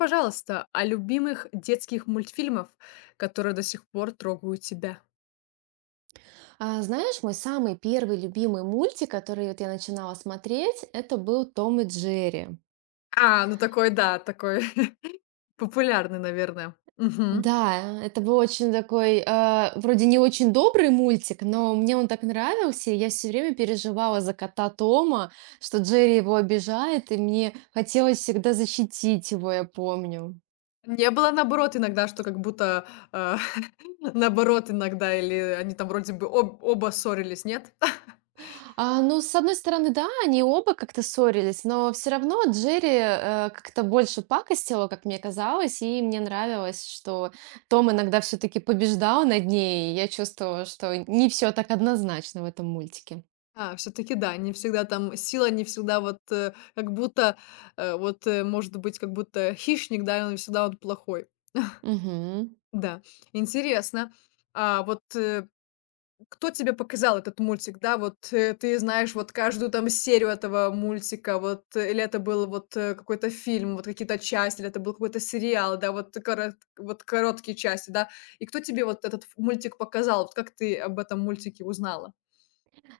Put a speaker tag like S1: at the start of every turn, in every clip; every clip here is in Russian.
S1: Пожалуйста, о любимых детских мультфильмов, которые до сих пор трогают тебя.
S2: Знаешь, мой самый первый любимый мультик, который вот я начинала смотреть, это был «Том и Джерри».
S1: А, ну такой, да, такой популярный, наверное. Мгм.
S2: Да, это был очень такой, вроде не очень добрый мультик, но мне он так нравился, и я все время переживала за кота Тома, что Джерри его обижает, и мне хотелось всегда защитить его, я помню.
S1: Не было наоборот иногда, что как будто, наоборот иногда, или они там вроде бы об оба ссорились, нет?
S2: А, ну, с одной стороны, да, они оба как-то ссорились, но все равно Джерри как-то больше пакостила, как мне казалось, и мне нравилось, что Том иногда все-таки побеждал над ней, и я чувствовала, что не все так однозначно в этом мультике.
S1: А, все таки да, не всегда там сила, не всегда вот, как будто, вот, может быть, как будто хищник, да, и он всегда он плохой.
S2: Мгм.
S1: Да, интересно. А вот, кто тебе показал этот мультик? Да, вот, ты знаешь вот каждую там серию этого мультика, вот, или это был вот, какой-то фильм, вот какие-то части, или это был какой-то сериал, да, вот корот вот короткие части, да. И кто тебе вот этот ф мультик показал? Вот как ты об этом мультике узнала?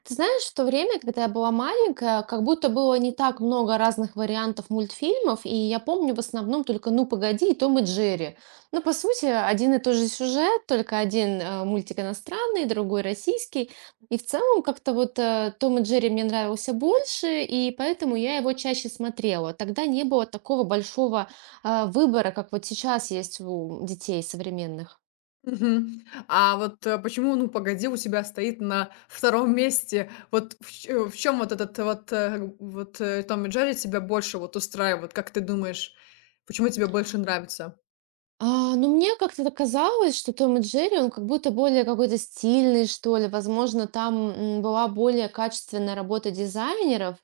S2: Ты знаешь, в то время, когда я была маленькая, как будто было не так много разных вариантов мультфильмов, и я помню в основном только «Ну, погоди» и «Том и Джерри». Ну, по сути, один и тот же сюжет, только один мультик иностранный, другой российский. И в целом как-то вот «Том и Джерри» мне нравился больше, и поэтому я его чаще смотрела. Тогда не было такого большого выбора, как вот сейчас есть у детей современных.
S1: Мгм. А вот, почему "Ну, погоди" у тебя стоит на втором месте? Вот в чем вот этот "Том и Джерри" тебя больше вот устраивает? Как ты думаешь, почему тебе больше нравится?
S2: А, ну, мне как-то казалось, что «Том и Джерри», он как будто более какой-то стильный, что ли. Возможно, там, была более качественная работа дизайнеров.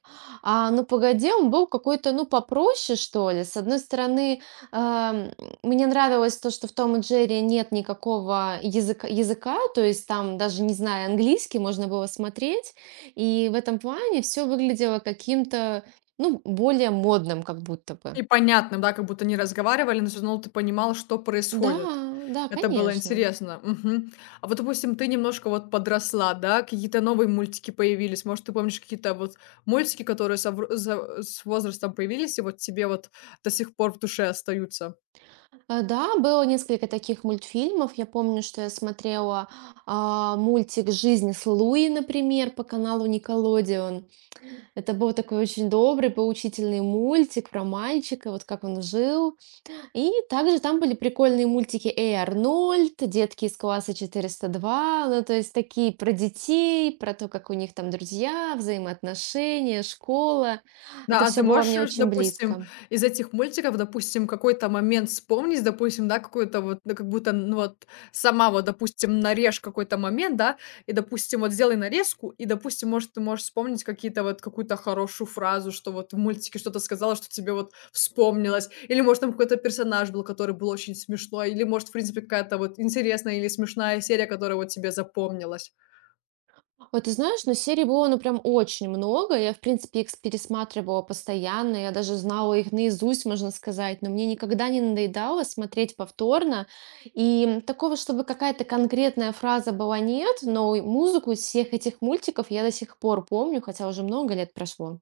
S2: А «Ну, погоди», он был какой-то, ну, попроще, что ли. С одной стороны, эм, мне нравилось то, что в «Том и Джерри» нет никакого языка, то есть там, даже не знаю, английский, можно было смотреть. И в этом плане все выглядело каким-то, ну, более модным как будто бы.
S1: И понятно, да, как будто они разговаривали, но всё равно ты понимал, что
S2: Да,
S1: происходит.
S2: да,
S1: Это было
S2: конечно.
S1: интересно. Мгм. А вот, допустим, ты немножко вот подросла, да, какие-то новые мультики появились. Может, ты помнишь какие-то вот мультики, которые со вр за с возрастом появились и вот тебе вот до сих пор в душе остаются?
S2: Да, было несколько таких мультфильмов. Я помню, что я смотрела мультик «Жизнь с Луи», например, по каналу Никелодеон. Это был такой очень добрый, поучительный мультик про мальчика, вот как он жил. И также там были прикольные мультики «Эй, Арнольд», «Детки из класса 402», ну, то есть такие про детей, про то, как у них там друзья, взаимоотношения, школа. Это
S1: Да, а ты
S2: все было мне
S1: можешь,
S2: очень
S1: допустим,
S2: близко.
S1: из этих мультиков, допустим, какой-то момент вспомнить, допустим, да, какой-то вот, ну, как будто, ну, вот сама вот, допустим, нарежь какой-то момент, да, и, допустим, вот сделай нарезку, и, допустим, может, ты можешь вспомнить какие-то вот какую-то хорошую фразу, что вот в мультике что-то сказала, что тебе вот вспомнилось, или, может, там какой-то персонаж был, который был очень смешной, или, может, в принципе, какая-то вот интересная или смешная серия, которая вот тебе запомнилась.
S2: Ой, ты знаешь, но серий было, ну, прям очень много. Я, в принципе, пересматривала постоянно. Я даже знала их наизусть, можно сказать. Но мне никогда не надоедало смотреть повторно. И такого, чтобы какая-то конкретная фраза была, нет. Но и музыку из всех этих мультиков я до сих пор помню, хотя уже много лет прошло.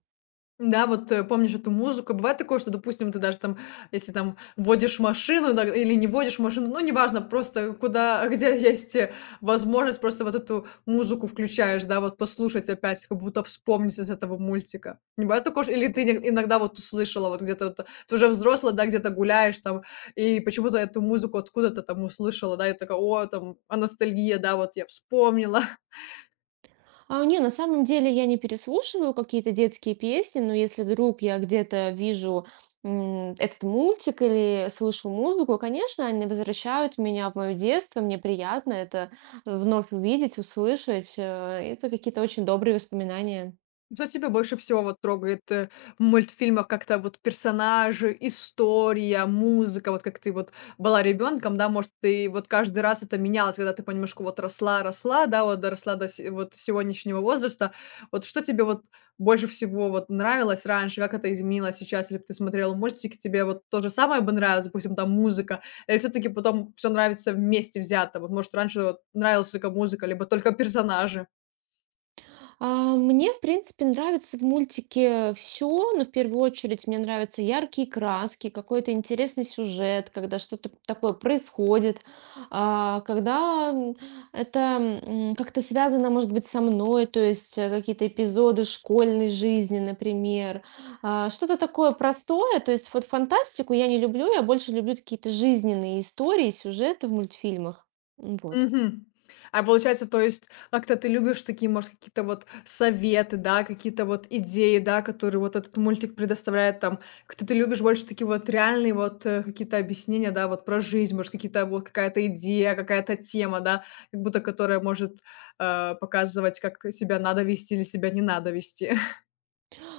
S1: Да, вот, помнишь эту музыку. Бывает такое, что, допустим, ты даже там, если там водишь машину, да, или не водишь машину, ну, неважно, просто куда, где есть, возможность, просто вот эту музыку включаешь, да, вот послушать опять, как будто вспомнить из этого мультика. Не бывает такое, ш или ты ин иногда вот услышала, вот где-то вот, ты уже взрослая, да, где-то гуляешь там, и почему-то эту музыку откуда-то там услышала, да, и такая: "О, там, а ностальгия, да, вот я вспомнила".
S2: А, не, на самом деле я не переслушиваю какие-то детские песни, но если вдруг я где-то вижу этот мультик или слышу музыку, конечно, они возвращают меня в мое детство, мне приятно это вновь увидеть, услышать. Это какие-то очень добрые воспоминания.
S1: Что тебя больше всего вот трогает, в мультфильмах? Как-то вот персонажи, история, музыка? Вот как ты вот была ребенком, да, может, ты вот каждый раз это менялось, когда ты понемножку вот росла, да, вот доросла до се вот сегодняшнего возраста. Вот что тебе вот больше всего вот нравилось раньше? Как это изменилось сейчас? Если б ты смотрела мультики, тебе вот то же самое бы нравилось, допустим, там музыка? Или все таки потом все нравится вместе взято? Вот, может, раньше вот нравилась только музыка, либо только персонажи?
S2: Мне, в принципе, нравится в мультике все, но в первую очередь мне нравятся яркие краски, какой-то интересный сюжет, когда что-то такое происходит, а, когда м, это м, как-то связано, может быть, со мной, то есть какие-то эпизоды школьной жизни, например. Что-то такое простое, то есть вот фантастику я не люблю, я больше люблю какие-то жизненные истории, сюжеты в мультфильмах. Вот.
S1: Мгм. А получается, то есть как-то ты любишь такие, может, какие-то вот советы, да, какие-то вот идеи, да, которые вот этот мультик предоставляет там. Как-то ты любишь больше такие вот реальные вот какие-то объяснения, да, вот про жизнь, может, какие-то вот какая-то идея, какая-то тема, да, как будто которая может показывать, как себя надо вести или себя не надо вести.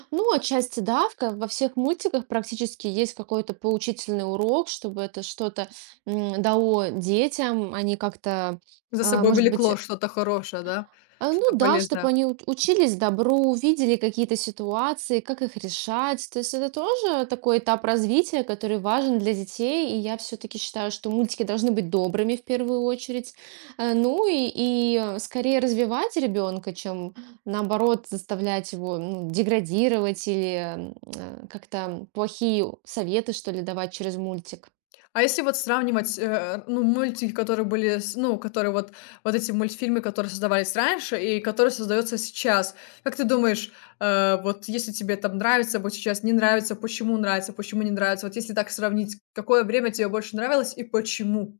S2: Ну, отчасти да, во всех мультиках практически есть какой-то поучительный урок, чтобы это что-то дало детям, они как-то,
S1: За
S2: а,
S1: собой
S2: может быть,
S1: влекло что-то хорошее, да,
S2: ну
S1: что-то
S2: да, чтобы
S1: полезное.
S2: они учились добру, видели какие-то ситуации, как их решать. То есть это тоже такой этап развития, который важен для детей. И я все-таки считаю, что мультики должны быть добрыми в первую очередь. Ну и скорее развивать ребенка, чем наоборот заставлять его ну, деградировать или как-то плохие советы, что ли, давать через мультик.
S1: А если вот сравнивать, ну, мультики, которые были, с ну, которые вот эти мультфильмы, которые создавались раньше и которые создаются сейчас. Как ты думаешь, вот если тебе там нравится вот сейчас, не нравится, почему нравится, почему не нравится? Вот если так сравнить, какое время тебе больше нравилось и почему?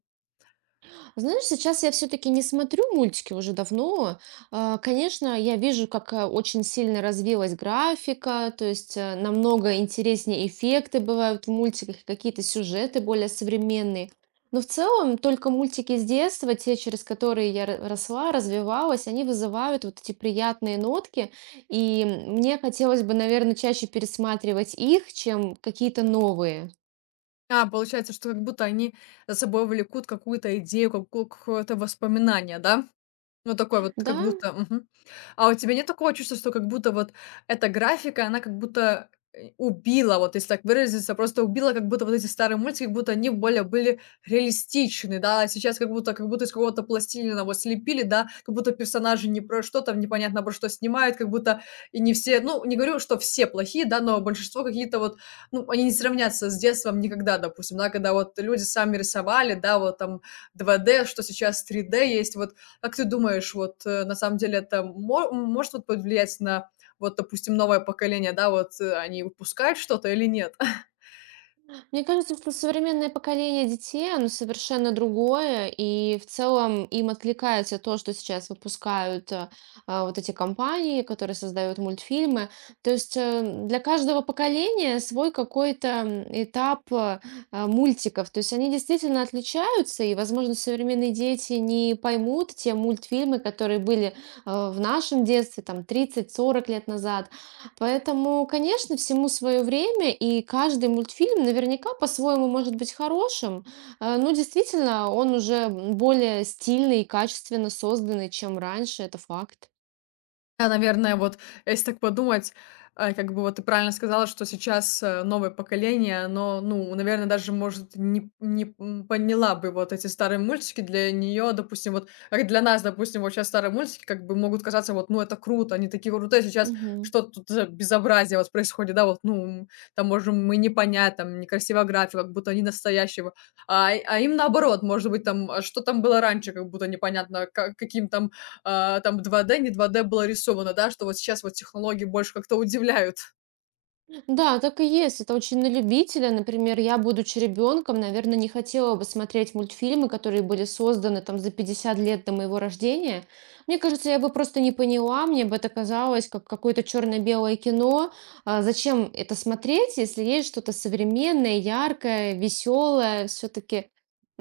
S2: Знаешь, сейчас я все-таки не смотрю мультики уже давно. Конечно, я вижу, как очень сильно развилась графика, то есть намного интереснее эффекты бывают в мультиках, какие-то сюжеты более современные. Но в целом только мультики с детства, те, через которые я росла, развивалась, они вызывают вот эти приятные нотки. И мне хотелось бы, наверное, чаще пересматривать их, чем какие-то новые.
S1: А, получается, что как будто они за собой влекут какую-то идею, какое-то воспоминание, да? Ну, такой вот,
S2: Да,
S1: как будто мгм. А у тебя нет такого чувства, что как будто вот эта графика, она как будто, убила, вот если так выразиться, просто убила, как будто вот эти старые мультики, как будто они более были реалистичны, да, а сейчас как будто из какого-то пластилина вот слепили, да, как будто персонажи не про что там, непонятно про что снимают, как будто и не все ну, не говорю, что все плохие, да, но большинство какие-то вот, ну, они не сравнятся с детством никогда, допустим, да, когда вот люди сами рисовали, да, вот там 2D, что сейчас 3D есть, вот как ты думаешь, вот, на самом деле это мо может вот повлиять на, вот, допустим, новое поколение, да, вот, они выпускают что-то или нет?
S2: мне кажется, что современное поколение детей, оно совершенно другое, и в целом им откликается то, что сейчас выпускают вот эти компании, которые создают мультфильмы. То есть для каждого поколения свой какой-то этап мультиков. То есть они действительно отличаются, и, возможно, современные дети не поймут те мультфильмы, которые были в нашем детстве, там, 30–40 лет назад. Поэтому, конечно, всему свое время, и каждый мультфильм наверняка по-своему может быть хорошим, но действительно он уже более стильный и качественно созданный, чем раньше, это факт.
S1: Да, наверное, вот если так подумать, как бы вот ты правильно сказала, что сейчас новое поколение, оно, ну, наверное, даже, может, не, не м, поняла бы вот эти старые мультики для нее, допустим, вот как для нас, допустим, вот сейчас старые мультики как бы могут казаться вот, ну, это круто, они такие крутые, сейчас
S2: Мгм.
S1: что тут за безобразие вот происходит, да, вот, ну, там, можем мы не понять, там, некрасивая графика, как будто они настоящего, а им наоборот, может быть, там, а что там было раньше, как будто непонятно, каким там там 2D, не 2D было рисовано, да, что вот сейчас вот технологии больше как-то удивляют.
S2: Да, так и есть. Это очень на любителя. Например, я, будучи ребенком, наверное, не хотела бы смотреть мультфильмы, которые были созданы там за 50 лет до моего рождения. Мне кажется, я бы просто не поняла, мне бы это казалось как какое-то черно-белое кино. А зачем это смотреть, если есть что-то современное, яркое, веселое? Все-таки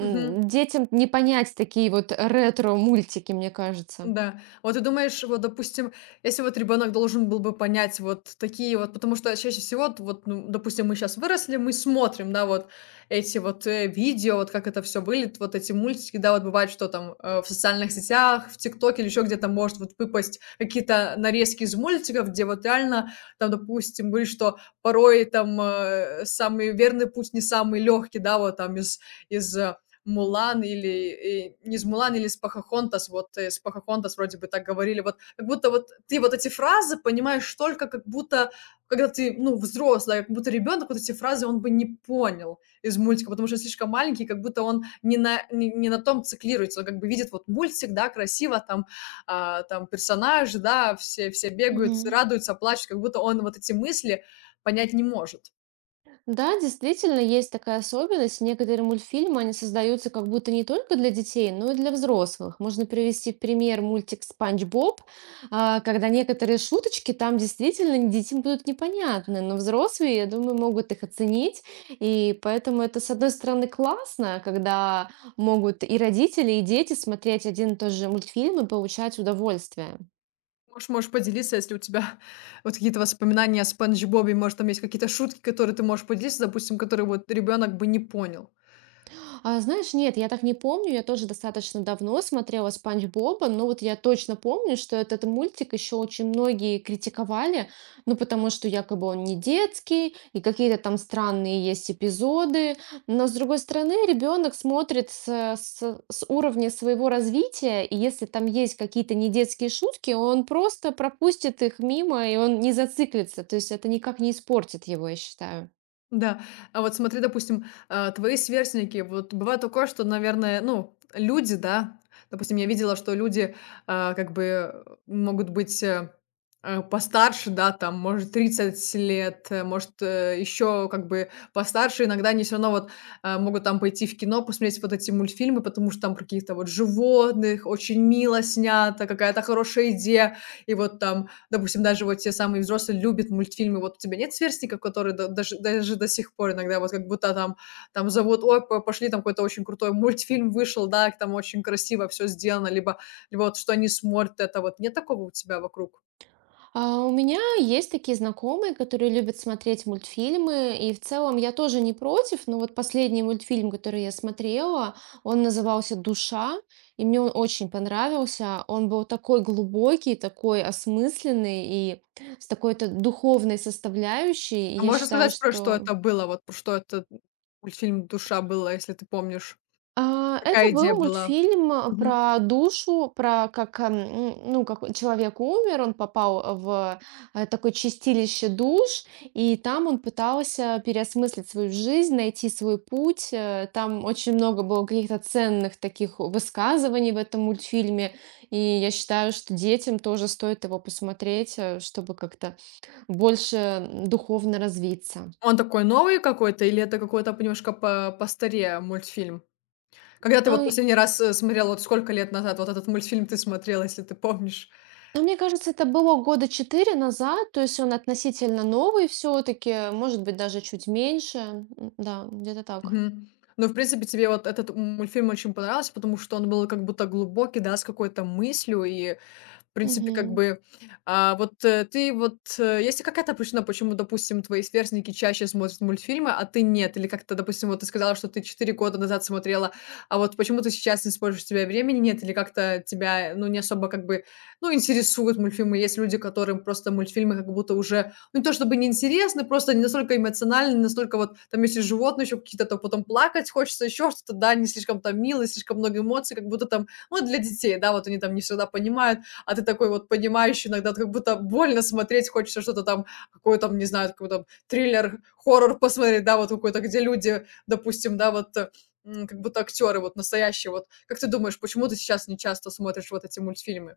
S1: Мгм.
S2: не понять такие вот ретро-мультики, мне кажется.
S1: Да. Вот ты думаешь, вот, допустим, если вот ребенок должен был бы понять вот такие вот, потому что чаще всего, вот, ну, допустим, мы сейчас выросли, мы смотрим, да, вот эти вот видео, вот как это все выглядит, вот эти мультики, да, вот бывает, что там в социальных сетях, в ТикТоке или еще где-то может вот выпасть какие-то нарезки из мультиков, где вот реально там, допустим, были, что порой там самый верный путь не самый легкий, да, вот там из э, Мулан или, не из "Мулан" или из "Покахонтас". Вот из "Покахонтас" вроде бы так говорили. Вот как будто вот ты вот эти фразы понимаешь только как будто, когда ты, ну, взрослый, а как будто ребенок вот эти фразы он бы не понял из мультика, потому что слишком маленький, как будто он не на том циклируется. Он как бы видит вот мультик, да, красиво там, там персонаж да, все бегают, радуются, плачут, как будто он вот эти мысли понять не может.
S2: Да, действительно, есть такая особенность. Некоторые мультфильмы, они создаются как будто не только для детей, но и для взрослых. Можно привести в пример мультик «Спанч Боб», когда некоторые шуточки там действительно детям будут непонятны, но взрослые, я думаю, могут их оценить. И поэтому это, с одной стороны, классно, когда могут и родители, и дети смотреть один и тот же мультфильм и получать удовольствие.
S1: Можешь поделиться, если у тебя вот какие-то воспоминания о "Спанч Бобе". Может, там есть какие-то шутки, которые ты можешь поделиться, допустим, которые вот ребенок бы не понял?
S2: А, знаешь, нет, я так не помню. Я тоже достаточно давно смотрела «Спанч Боба», но вот я точно помню, что этот мультик еще очень многие критиковали, ну, потому что якобы он не детский, и какие-то там странные есть эпизоды. Но, с другой стороны, ребенок смотрит с уровня своего развития, и если там есть какие-то недетские шутки, он просто пропустит их мимо, и он не зациклится. То есть это никак не испортит его, я считаю.
S1: Да. А вот смотри, допустим, твои сверстники, вот бывает такое, что, наверное, ну, люди, да, допустим, я видела, что люди, как бы могут быть, постарше, да, там, может, 30 лет, может, еще как бы постарше. Иногда они все равно вот могут там пойти в кино, посмотреть вот эти мультфильмы, потому что там про каких-то вот животных очень мило снято, какая-то хорошая идея. И вот там допустим, даже вот те самые взрослые любят мультфильмы. Вот у тебя нет сверстников, которые даже до сих пор иногда вот как будто там, там зовут, ой, пошли, там какой-то очень крутой мультфильм вышел, да, там очень красиво все сделано, либо вот что они смотрят, это вот нет такого у тебя вокруг?
S2: У меня есть такие знакомые, которые любят смотреть мультфильмы, и в целом я тоже не против, но вот последний мультфильм, который я смотрела, он назывался «Душа», и мне он очень понравился. Он был такой глубокий, такой осмысленный и с такой-то духовной составляющей. И
S1: А
S2: я
S1: можешь
S2: считаю,
S1: сказать про что
S2: что…
S1: это было, вот про что это мультфильм «Душа» было, если ты помнишь?
S2: Это
S1: Какая
S2: был
S1: идея была?
S2: мультфильм,
S1: Мгм.
S2: про душу, про как, ну, как человек умер, он попал в… Такое чистилище душ, и там он пытался переосмыслить свою жизнь, найти свой путь. Там очень много было каких-то ценных таких высказываний в этом мультфильме, и я считаю, что детям тоже стоит его посмотреть, чтобы как-то больше, духовно развиться.
S1: Он такой новый какой-то или это какой-то немножко по постарее мультфильм? Когда ты вот
S2: А,
S1: последний раз, смотрела, вот сколько лет назад вот этот мультфильм ты смотрел если ты помнишь?
S2: Ну, мне кажется, это было года 4 назад, то есть он относительно новый все-таки, может быть, даже чуть меньше. Да, где-то так.
S1: Мгм. Ну, в принципе, тебе вот этот мультфильм очень понравился, потому что он был как будто глубокий, да, с какой-то мыслью и, в принципе, как
S2: Мгм.
S1: бы, вот, ты вот, есть ли какая-то причина, почему, допустим, твои сверстники чаще смотрят мультфильмы, а ты нет? Или как-то, допустим, вот ты сказала, что ты 4 года назад смотрела, а вот почему ты сейчас не используешь, у тебя времени нет? Или как-то тебя, ну, не особо как бы, ну, интересуют мультфильмы? Есть люди, которым просто мультфильмы как будто уже, ну, не то чтобы не интересны просто не настолько эмоциональны, не настолько вот, там, если животные еще какие-то, то потом плакать хочется, еще что-то, да, не слишком там мило, слишком много эмоций, как будто там, ну, для детей, да, вот они там не всегда понимают, а ты такой вот понимающий иногда, как будто больно смотреть, хочется что-то там, какой там, не знаю, какой там триллер, хоррор посмотреть, да, вот какой-то, где люди, допустим, да, как будто актеры вот настоящие. Вот как ты думаешь, почему ты сейчас не часто смотришь вот эти мультфильмы?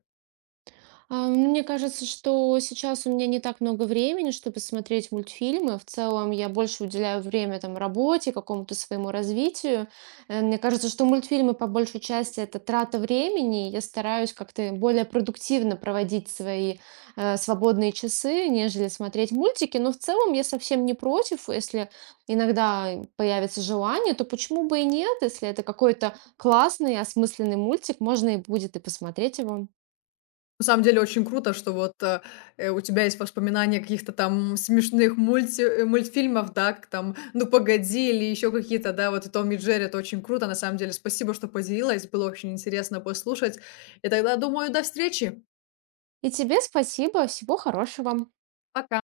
S2: Мне кажется, что сейчас у меня не так много времени, чтобы смотреть мультфильмы. В целом я больше уделяю время там работе, какому-то своему развитию. Мне кажется, что мультфильмы по большей части это трата времени. Я стараюсь как-то более продуктивно проводить свои свободные часы, нежели смотреть мультики. Но в целом я совсем не против, если иногда появится желание, то почему бы и нет, если это какой-то классный, осмысленный мультик, можно и будет и посмотреть его.
S1: На самом деле очень круто, что вот у тебя есть воспоминания каких-то там смешных мультфильмов, да, как там «Ну погоди» или еще какие-то, да, вот и «Том и Джерри», это очень круто, на самом деле. Спасибо, что поделилась, было очень интересно послушать. И тогда, думаю, до встречи!
S2: И тебе спасибо, всего хорошего.
S1: Пока.